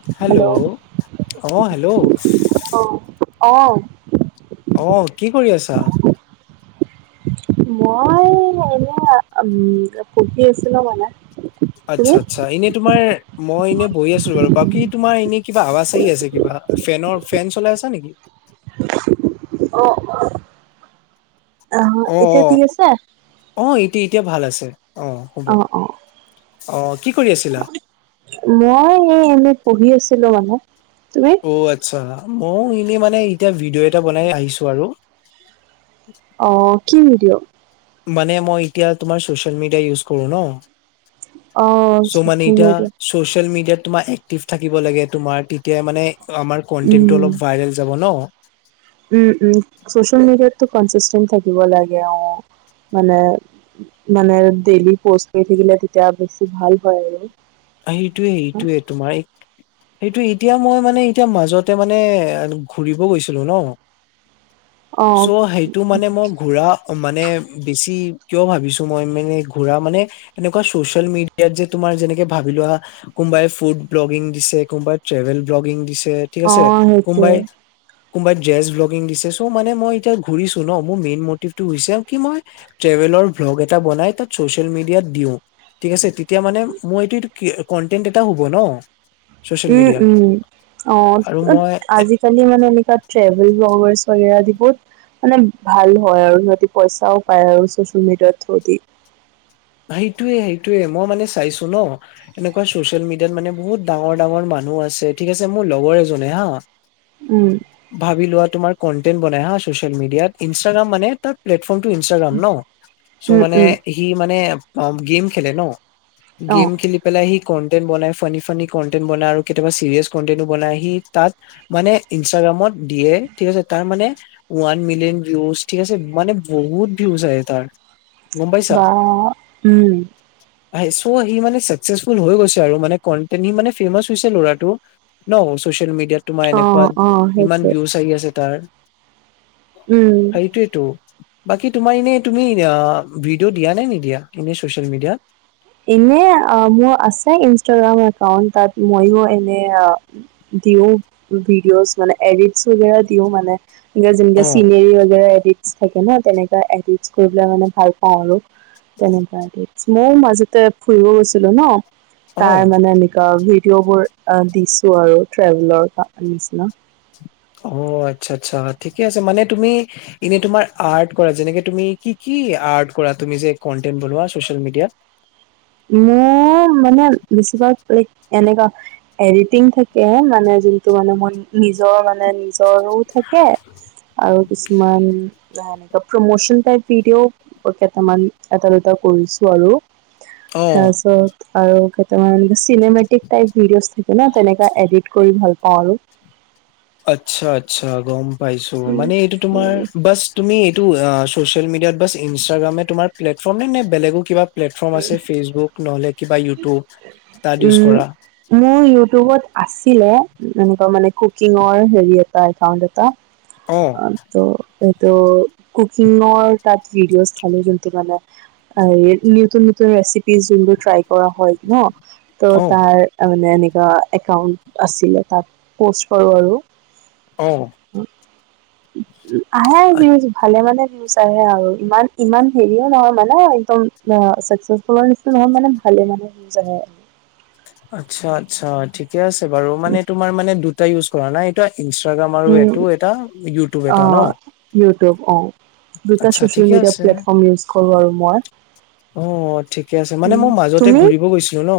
Hello অ hello অঁ অঁ অ' কি কৰি আছা? মই এনে উ পঢ়ি আছিলো মানে তুমি আচ্ছা আচ্ছা এনে তোমাৰ মই এনেই বহি আছো বাৰু বাকী তোমাৰ এনে কিবা আৱাজ আহি আছে কিবা ফেনৰ ফেন চলাই আছা নেকি অ' অ' আ অ এতিয়া অ ঠিক আছে অ এতিয়া এতিয়া ভাল আছে অ হ'ব অ কি কৰি আছিলা? মই এই এনে পঢ়ি আছিলো মানে তুমি অ আচ্ছা মইয়ো এনেই মানে এতিয়া ভিডিঅ' এটা বনাই আহিছো আৰু অ কি ভিডিঅ মানে মই এতিয়া তোমাৰ চচিয়েল মিডিয়া ইউজ কৰো ন অ চ' মানে চচিয়েল এতিয়া মিডিয়া চচিয়েল মিডিয়াত তোমাৰ এক্টিভ থাকিব লাগে তোমাৰ তেতিয়া মানে আমাৰ কন্টেন্টটো উম অলপ ভাইৰেল যাব ন উম উম চচিয়েল মিডিয়াতটো কনচিচণ্টেত থাকিব লাগে অ মানে মানে ডেইলি পষ্ট কৰি থাকিলে তেতিয়া বেছি ভাল হয় আৰু সেইটোৱে এইটোৱে তোমাৰ এক সেইটোৱে এতিয়া মই মানে এতিয়া মাজতে মানে ঘূৰিব গৈছিলো ন অ চ' সেইটো মানে মই ঘূৰা মানে বেছি কিয় ভাবিছোঁ মই মানে ঘূৰা মানে এনেকুৱা ছচিয়েল মিডিয়াত যে তোমাৰ যেনেকে ভাবি লোৱা, কোনোবাই ফুড ব্লগিং দিছে, কোনোবাই ট্ৰেভেল ব্লগিং দিছে ঠিক অ আছে, সেইটোৱে কোনবাই কোনোবাই ডেজ ব্লগিং দিছে, চ' মানে মই এতিয়া ঘূৰিছো ন, মোৰ মেইন মটিভটো হৈছে কি মই ট্ৰেভেলৰ ভ্লগ এটা বনাই তাত চছিয়েল মেডিয়াট দিও, থিক আছে, তেতিয়া মানে মই কন্টেণ্ট এটাও হ'ব ন। চচিয়েল উম মিডিয়াত উম, অ', আৰু মই আজি কালি মানে এনেকোৱা ট্ৰেভেল ভ্লগাচৰ বেগেৰা যিবোৰ মানে ভাল হয় আৰু সিহঁতি পইচাও পায় আৰু ছচিয়েল মিডিয়াত থ্ৰদি। সেইটোৱে সেইটোৱে মই মানে চাইছো ন। এনেকুৱা ছচিয়েল মিডিয়াত মানে বহুত ডাঙৰ ডাঙৰ মানুহ আছে, ঠিক আছে মোৰ লগৰ এজনে হা। উম। ভাবি লোৱা তোমাৰ কণ্টেন্ট বনাই হা ছ'চিয়েল মিডিয়াত, ইনষ্টাগ্ৰাম মানে তাৰ প্লেটফৰ্মটো ইনষ্টাগ্ৰাম ন, চ' উম, মানে উম, সি মানে অঁ, গেম খেলে ন, অ', গেম খেলি পেলাই সি কনটেন্ট বনাই ফানী ফানী কনটেন্ট বনাই, আৰু কেতিয়াবা চিৰিয়াছ কনটেন্ট বনাই, সি তাত মানে ইনষ্টাগ্ৰামত দিয়ে, ঠিক আছে, তাৰ মানে ওৱান মিলিয়ন ভিউজ ঠিক আছে, মানে বহুত ভিউজ আহে তাৰ। গম পাইছা বা উম। আহ, চৌ সি মানে চাকচেচফুল হৈ গৈছে আৰু, মানে কণ্টেন্ত সি মানে ফেমাচ হৈছে ল'ৰাটো। ন ছচিয়েল মিডিয়াত তোমাৰ অ', এনেকুৱাত অ', ইমান সেইটোৱে। ভিউজ আহি আছে তাৰ। উম। সেইটোৱেটো, বাকী তোমাৰ এনেই তুমি অঁ ভিডিঅ' দিয়া নে নিদিয়া এনে চচিয়েল মিডিয়াত? ইনে মোৰ আছে ইনষ্টাগ্ৰাম একাউন্ট, তাত ময়ো এনেই আও দিওঁ, ভিডিঅ'ছ মানে এডিটছ বেগেৰা দিওঁ মানে। যেনেকৈ অ', চিনেৰি বেগেৰা এডিট চ থাকে ন তেনেকোৱা এডিটচ মানে কৰি পেলাই ভাল পাওঁ আৰু, তেনেকোৱা এডিটচ ময়ো মাজে তে ফুৰিব গৈছিলো ন, তাৰ অ', মানে এনেকুৱা ভিডিঅ' বোৰ দিছো আৰু ট্ৰেভেলৰ নিচিনা। অঁ, আচ্ছা আচ্ছা ঠিকে আছে, মানে তুমি এনেই তোমাৰ আৰ্ট কৰা, যেনেকে তুমি কি কি আৰ্ট কৰা তুমি যে কনটেন্ট বনোৱা ছচিয়েল মিডিয়াত? মই মানে বেছিভাগ লাইক এনেকুৱা এডিটিং থাকে, মানে যোনটো মানে মই নিজৰ মানে নিজ জৰো থাকে আৰু কিছুমান প্ৰমোচন টাইপ ভিডিঅও কেইটামান এটা দুটা কৰিছো আৰু। অ'। তাৰ পিছত আৰু তোমাৰ চিনেমেটিক টাইপ ভিডিঅচ থাকে ন, তেনেকা এডিট কৰি ভাল পাওঁ আৰু। আচ্ছা আচ্ছা, গম পাইছো মানে এইটো তোমাৰ বাছ তুমি এইটো অঁ ছচিয়েল মিডিয়াত বা ইনষ্টাগ্ৰামে তোমাৰ প্লেটফৰ্ম নে নে বেলেগো কিবা প্লেটফৰ্ম আছে ফেচবুক ন'হলে কিবা ইউটিউব তাত ইউজ উম, কৰা? মোৰ ইউটিউবত আছিলে, এনেকুৱা মানে কুকিঙৰ হেৰি এটা একাউণ্ট এটা। অ', অঁ তু এইটো কুকিংৰ তাত ভিডিঅছ ধালোঁ যোনটো মানে। আৰু নতুন নতুন ৰেচিপি যোনবোৰ ট্ৰাই কৰা হয় ন, ত' অ', তাৰ তা মানে এনেকুৱা একাউণ্ট আছিলে, তাত প'ষ্ট কৰো আৰু। অঁ। আ [inaudible] ভালে মানে ভিউজ আহে আৰু, ইমান ইমান হেৰিও নহয়, মানে একদম আঁ চাকচেচফুলৰ নিচিনা। নহয় মানে ভালে মানে ভিউজ আহে। আচ্ছা আচ্ছা ঠিকে আছে বাৰু মানে তোমাৰ মানে দুটাই ইউজ কৰা নাই এইটা ইনষ্টাগ্ৰাম আৰু উম এইটো এটা ইউটিউব অ এটা ন? ইউটিউব অঁ দুটা আচ্ছা ছচিয়েল ঠিকে মিডিয়া আছে। প্লেটফৰ্ম ইউজ কৰোঁ আৰু মই। অঁ ঠিকে আছে, মানে উম মই মাজতে তুমি ঘূৰিব গৈছিলো ন।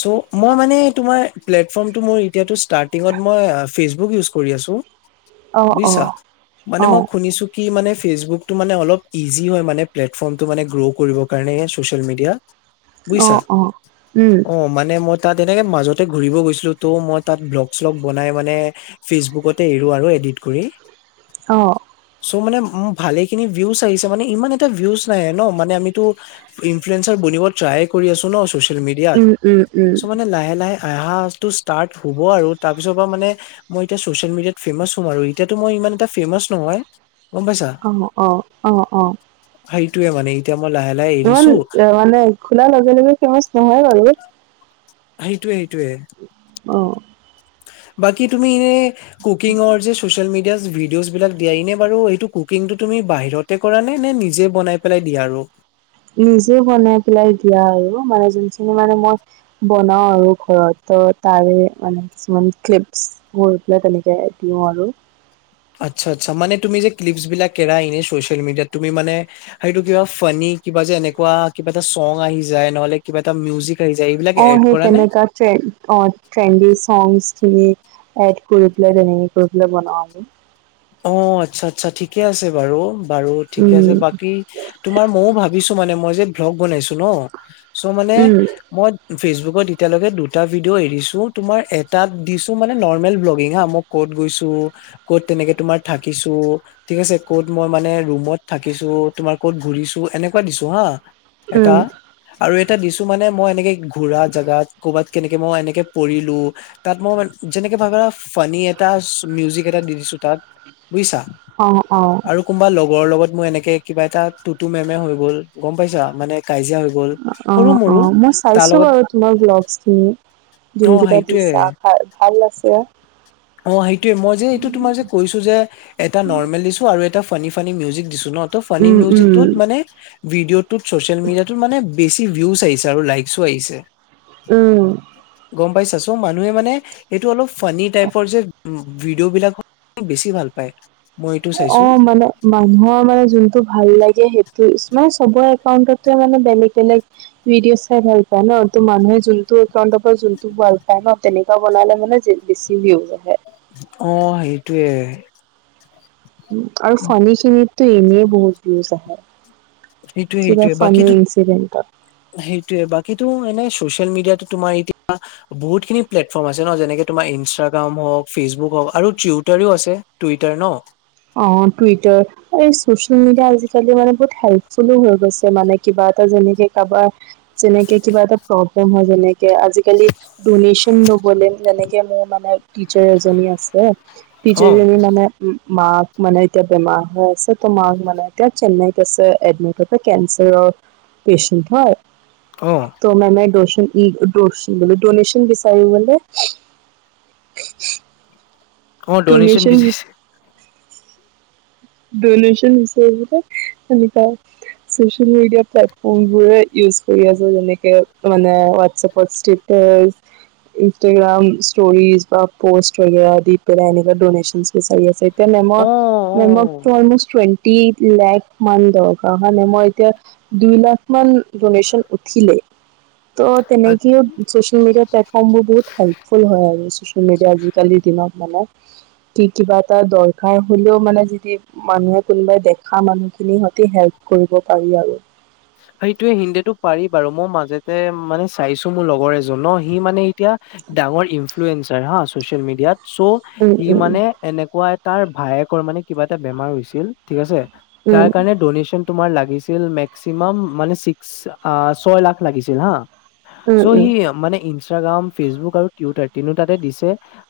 চ মই মানে তোমাৰ প্লেটফৰ্ম টো মোৰ এতিয়াটো ষ্টাৰ্টিংত মই আ ফেচবুক ইউজ কৰি আছো অ অ বুজিছা মানে অ মই শুনিছোঁ কি মানে ফেচবুকটো মানে অলপ ইজি হয় মানে প্লেটফৰ্মটো মানে গ্ৰো কৰিব কাৰণে ছ'চিয়েল মিডিয়াত অ বুজিছা অ উম অ মানে মই তাত এনেকে মাজতে ঘূৰিব গৈছিলো ত' মই তাত ব্লগ শ্লগ বনাই মানে ফেচবুকতে এৰো আৰু এডিট কৰি। অ চ' মানে ভালে খিনি ভিউজ আহিছে মানে ইমান এটা ভিউজ নাহে ন। মানে আমিটো ইনফ্লুৱেঞ্জাৰ বনিব ট্ৰাই কৰি আছো ন ছ'চিয়েল মিডিয়াত উম উম চ' মানে লাহে লাহে [unintelligible] ষ্টাৰ্ট হ'ব আৰু তাৰপিছৰ পৰা মানে মই এতিয়া ছ'চিয়েল মিডিয়াত ফেমাচ হম আৰু এতিয়াতো মই ইমান এটা ফেমাচ নহয়। গম অ অ অ অ। সেইটোৱে মানে এতিয়া মই লাহে লাহে ইমান এৰিছো এ মানে খোলা লগে লগে ফেমাচ নহয় বাৰু। সেইটোৱে সেইটোৱে। অহ। বাকি তুমি এনে কুকিংৰ যে ছ'চিয়েল মিডিয়াত ভিডিঅ'জ বিলাক দিয়া এনে বাৰু এইটো কুকিংটো তুমি বাহিৰতে কৰা নে নে নিজে বনাই পেলাই দিয়া আৰু নিজে বনাই পেলাই দিয়া আৰু মানে যোনখিনি মানে মই বনাও আৰু ঘৰত ত তাৰে মানে কিছুমান ক্লিপছ গৈ পেলাই তেনেকে দিওঁ আৰু। আচ্ছা আচ্ছা মানে তুমি যে ক্লিপছ বিলাক এৰা ইনে ছ'চিয়েল মিডিয়াত তুমি মানে সেইটো টো কিবা ফানি কিবা যে এনেকুৱা কিবা এটা চং আহি যায় নহ'লে কিবা এটা মিউজিক আহি যায় এইবিলাক এড কৰা নে? ট্ৰেণ্ড অ ট্ৰেণ্ডি চংছ [unintelligible] এড কৰি পেলাই তেনেকে কৰি পেলাই বনাও আমি। অ আচ্ছা আচ্ছা ঠিকে আছে বাৰু বাৰু ঠিকে আছে উম বাকী তোমাৰ ময়ও ভাবিছো মানে মই যে ব্লগ বনাইছো ন চ মানে উম মই ফেচবুকত এতিয়ালৈকে দুটা ভিডিঅ' এৰিছো তোমাৰ এটাত দিছো মানে নৰ্মেল ব্লগিং হা মোক ক'ত গৈছো, ক'ত তেনেকে তোমাৰ থাকিছো ঠিক আছে ক'ত মই মানে ৰুমত থাকিছো, তোমাৰ ক'ত ঘূৰিছো এনেকুৱা দিছো হা। এটা উম আৰু এটা দিছো মানে মই এনেকে ঘুৰা জাগাত কৰ'বাত কেনেকে মই এনেকে পৰিলো তাত মই যেনেকে ভাবা ফানী এটা মিউজিক এটা দি দিছো তাত বুজিছা। অ অ। আৰু কোনোবা লগৰ লগত মোৰ এনেকে কিবা এটা টুটু মেমে এ হৈ গ'ল গম পাইছা মানে কাজিয়া হৈ গ'ল অ সৰু অ মৰু মই তাৰ চাইছো লগত বাৰু তোমাৰ ব্লগছ খিনি অ যোনকেইটা সেইটোয়ে দিছা ফাৰ্ষ্ট ভাল লাগিছে। অ সেইটোয়ে মই যে এইটো তোমাৰ যে কৈছো যে এটা নৰ্মেল দিছোঁ আৰু এটা ফানী ফানী মিউজিক দিছো ন ত ফানী উম উম মিউজিকটোত মানে ভিডিঅ'টোত ছ'চিয়েল মিডিয়াটোত মানে বেছি ভিউজ আহিছে আৰু লাইকচো আহিছে। উম। গম পাইছ চ মানুহে মানে সেইটো অলপ ফানি টাইপ তৰ যে উ ভিডিঅ' বিলাক বেছি ভাল পায় মই এইটো চাইছো অ' মানে মানুহৰ মানে জোনটো ভাল লাগে সেইটোৱে ইউজ মানে চবৰ একাউণ্টতে মানে বেলেগ বেলেগ ভিডিঅ' চাই ভাল পোৱা ন ত' মানুহে জোনটো [unintelligible] পায় ন তেনেকুৱা বনালে মানে বেছি [unintelligible] অ' সেইটোৱে আৰু চানী চনীতো এনে বহুত ভিউজ আহে সেইটোয়ে কিবা [unintelligible] সেইটোৱে বাকীতো এনে চচিয়েল মিডিয়াটো তোমাৰ এতিয়া বহুতখিনি প্লেটফৰ্ম আছে ন যেনেকে তোমাৰ ইনষ্টাগ্ৰাম হওক ফেচবুক হওক আৰু টুইটাৰও আছে টুইটাৰ ন অ' টুইটাৰ এই চচিয়েল মিডিয়া আজিকালি মানে বহুত হেল্পফুলো হৈ গৈছে মানে কিবা এটা যেনেকে কাৰবাৰ যেনেকে কিবা এটা প্ৰব্লেম হয় যেনেকে আজিকালি উনৈছ [unintelligible] নগ'লে যেনেকে মোৰ মানে টিচাৰ এজনী আছে। অ টিচাৰজনী মানে মাক মানে এতিয়া বেমাৰ হৈ আছে ত' মাক মানে এতিয়া চেন্নাইত আছে এডমিট তাতে কেঞ্চাৰৰ পেচেণ্ট হয়। অ' মানে [unintelligible] ডনেচন বিচাৰিবলে [inaudible] অ' ড'নেশ্যন বিচাৰিছে ড'নেচন বিচাৰিবলৈ এনেকাই চ'চিয়েল মিডিয়া প্লেটফৰ্ম বোৰ ইউজ কৰি আছে যেনেকে মানে হোৱাটছএপত ষ্টৈট টাছ ইষ্টাগ্ৰাম, ষ্টৰিজ বা পোষ্ট বাগেৰা আদিৰ পৰা‌ এনেকা ড'নেচন বিচাৰি আছে। এ অ মেমক অ মেমক অল্ম'ষ্ট টুৱেন্টি লেখ মান দৰকাৰ হয় মেমৰ এতিয়া দুই লাখ মান ড'নেচন উঠিলেই। ত' তেনেকেও চ'চিয়েল মিডিয়াৰ প্লেটফৰ্ম বোৰ বহুত হেল্পফুল হয় আৰু ছ'চিয়েল মিডিয়া আজিকালিৰ দিনত মানে কি কিবা এটা দৰকাৰ হ'লেও মানে যদি মানুহে কোনোবাই দেখা মানুহখিনিৰ সতে হেল্প কৰিব পাৰি আৰু। সেইটোৱে হিন্দীেটো পাৰি বাৰু মই মাজতে মানে চাইছো মোৰ লগৰ এজনৰ সি মানে এতিয়া ডাঙৰ ইন্ফ্লুৱেঞ্চাৰ হা চ'চিয়েল মেডিয়াত চ' উম সি উম মানে এনেকুৱা এ তাৰ ভায়েকৰ মানে কিবা এটা বেমাৰ হৈছিল ঠিক আছে। উম তাৰ কাৰণে ড'নেচন তোমাৰ লাগিছিল মেক চিমাম মানে ছিক্স আ ছয় লাখ লাগিছিল হাঁ। চ' উম সি মানে ইনষ্টাগ্ৰাম, ফেচবুক আৰু টুইটাৰ তিনিও তাতে দিছে।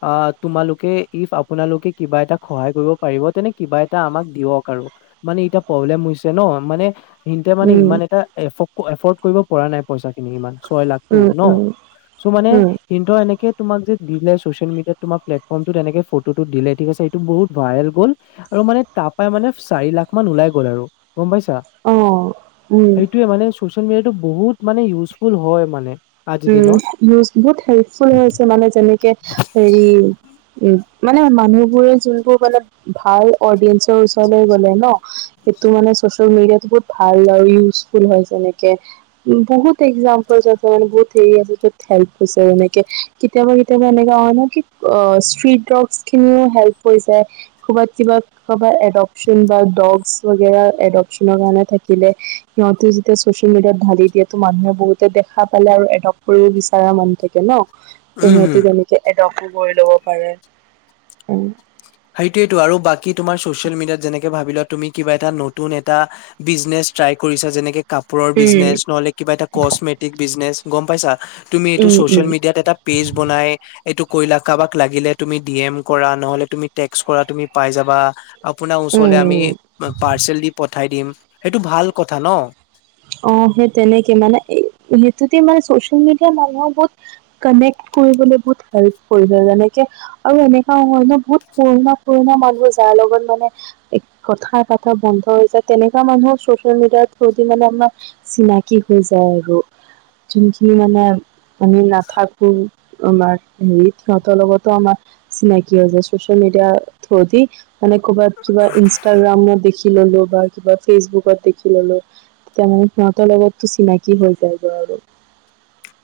আ তোমালোকে ইফ আপোনালোকে কিবা এটাক সহায় কৰিব পাৰিব তেনে কিবা এটা আমাক দিয়ক আৰু। মানে এতিয়া প্ৰব্লেম হৈছে ন মানে সিহিতেঁ মানে উম ইমান এটা এফৰ্ড এফৰ্ড কৰিব পৰা নাই। পইচাখিনি ইমান ছয় উম লাখটো উম ন উম চ' মানে উম কিন্তু এনেকে তোমাক যে দিলে চ'ছিৱেল মিডিয়াত তোমাৰ প্লেটফৰ্মমটোত এনেকে ফটোটো দিলে ঠিক আছে এইটো বহুত ভাইৰেল গ'ল। আৰু মানে তাৰ পৰাই মানে চাৰি লাখ মান ওলাই গ'ল আৰু গম পাইছা। অ' উম সেইটোৱে মানে চ'চিয়েল মিডিয়াটো বহুত মানে ইউজফুল হয় মানে। আজিৰ উম দিনত। ইউজ বহুত হেল্পফুল হৈছে মানে যেনেকে হেৰি উ মানে মানুহবোৰে জোনবোৰ মানে ভাল অডিয়েঞ্চ ত ওচৰলৈ গলে ন সেইটো মানে চ'ছিয়েল মিডিয়াটো বহুত ভাল আৰু ইজফুল হয় যেনেকে উ বহুত এক্সাম্পল আছে বহুত বহুত হেল্প হৈছে এনেকে কেতিয়াবা কেতিয়াবা এনেকা আহে ন' কি ইষ্টি ড্ৰক খিনিও হেল্প কৰিছে ক'ৰবাত কিবা ক'ৰবাত এডক্সন বা ডক্স এডপচনৰ কাৰণে থাকিলে সিহঁতে যেতিয়া ছচিয়েল মিডিয়াত ঢালি দিয়ে ত মানুহে বহুতে দেখা পালে আৰু লগ কৰিব বিচৰা মানুহ থাকে ন' ত উম, হম। সিহঁতে তেনেকে এডপ্টো কৰি ল'ব পাৰে উম। সেইটোয়টো আৰু বাকী তোমাৰ ছ'চিয়েল মিডিয়াত যেনেকে ভাবি লোৱা তুমি কিবা এটা নতুন এটা বিজনেছ ট্ৰাই কৰিছা যেনেকে কাপোৰৰ বিজনেছ নহ'লে কিবা এটা কচমেটিক বিজনেচ গ'ম পাইছা তুমি এইটো উম চচিয়েল উম মিডিয়াত এটা পেজ বনাই এইটো কৰিলা কাৰবাক লাগিলে তুমি ডিএম কৰা নহলে তুমি টেক্স কৰা তুমি পাই যাবা আপোনাৰ ওচৰলৈ আমি উম পাৰ্চেল দি পঠাই দিম। সেইটো ভাল কথা ন'। অ' সেই তেনেকে মানে সেইটোতে মানে ছ'চিয়েল মিডিয়া মানুহৰ বহুত কানেক্ট কৰিবলৈ বহুত হেল্প কৰিছে যেনেকে আৰু এনেকুৱা নহয় ন' বহুত পুৰণা পুৰণা মানুহ যাৰ লগত মানে কথা পতা বন্ধ হৈ যায় তেনেকুৱা মানুহৰ চচিয়েল মিডিয়াৰ থ্ৰ ত' মানে আমাৰ চিনাকি হৈ যায় আৰু যোনখিনি মানে আমি নাথাকো আমাৰ হেৰি সিহঁতৰ লগতো আমাৰ চিনাকি হৈ যায় চচিয়েল মিডিয়া থ্ৰয়েদি। মানে ক'ৰবাত কিবা ইনষ্টাগ্ৰামত দেখি ললোঁ বা কিবা ফেচবুকত দেখি ললোঁ তেতিয়া সিহঁতৰ লগত তো চিনাকি হয় যায়গৈ আৰু।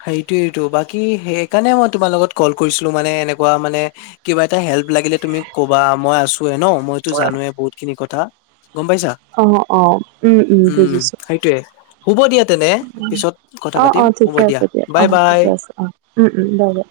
সেইটোয়েইটো বাকী সেইকাৰণে মই তোমাৰ লগত কল কৰিছিলোঁ মানে এনেকুৱা মানে কিবা এটা হেল্প লাগিলে তুমি ক'বা মই আছো। আছোই ন' মইতো জানোৱে বহুত খিনি কথা গ'ম পাইছা। অঁ অঁ উম, বুজিছোঁ সেইটোয়ে শুব দিয়া তেনে পিছত কথা পাতিম হ'ব দিয়া। বাই অ' বাই। থিকে আছে অ' উম, উম, বাই বাই।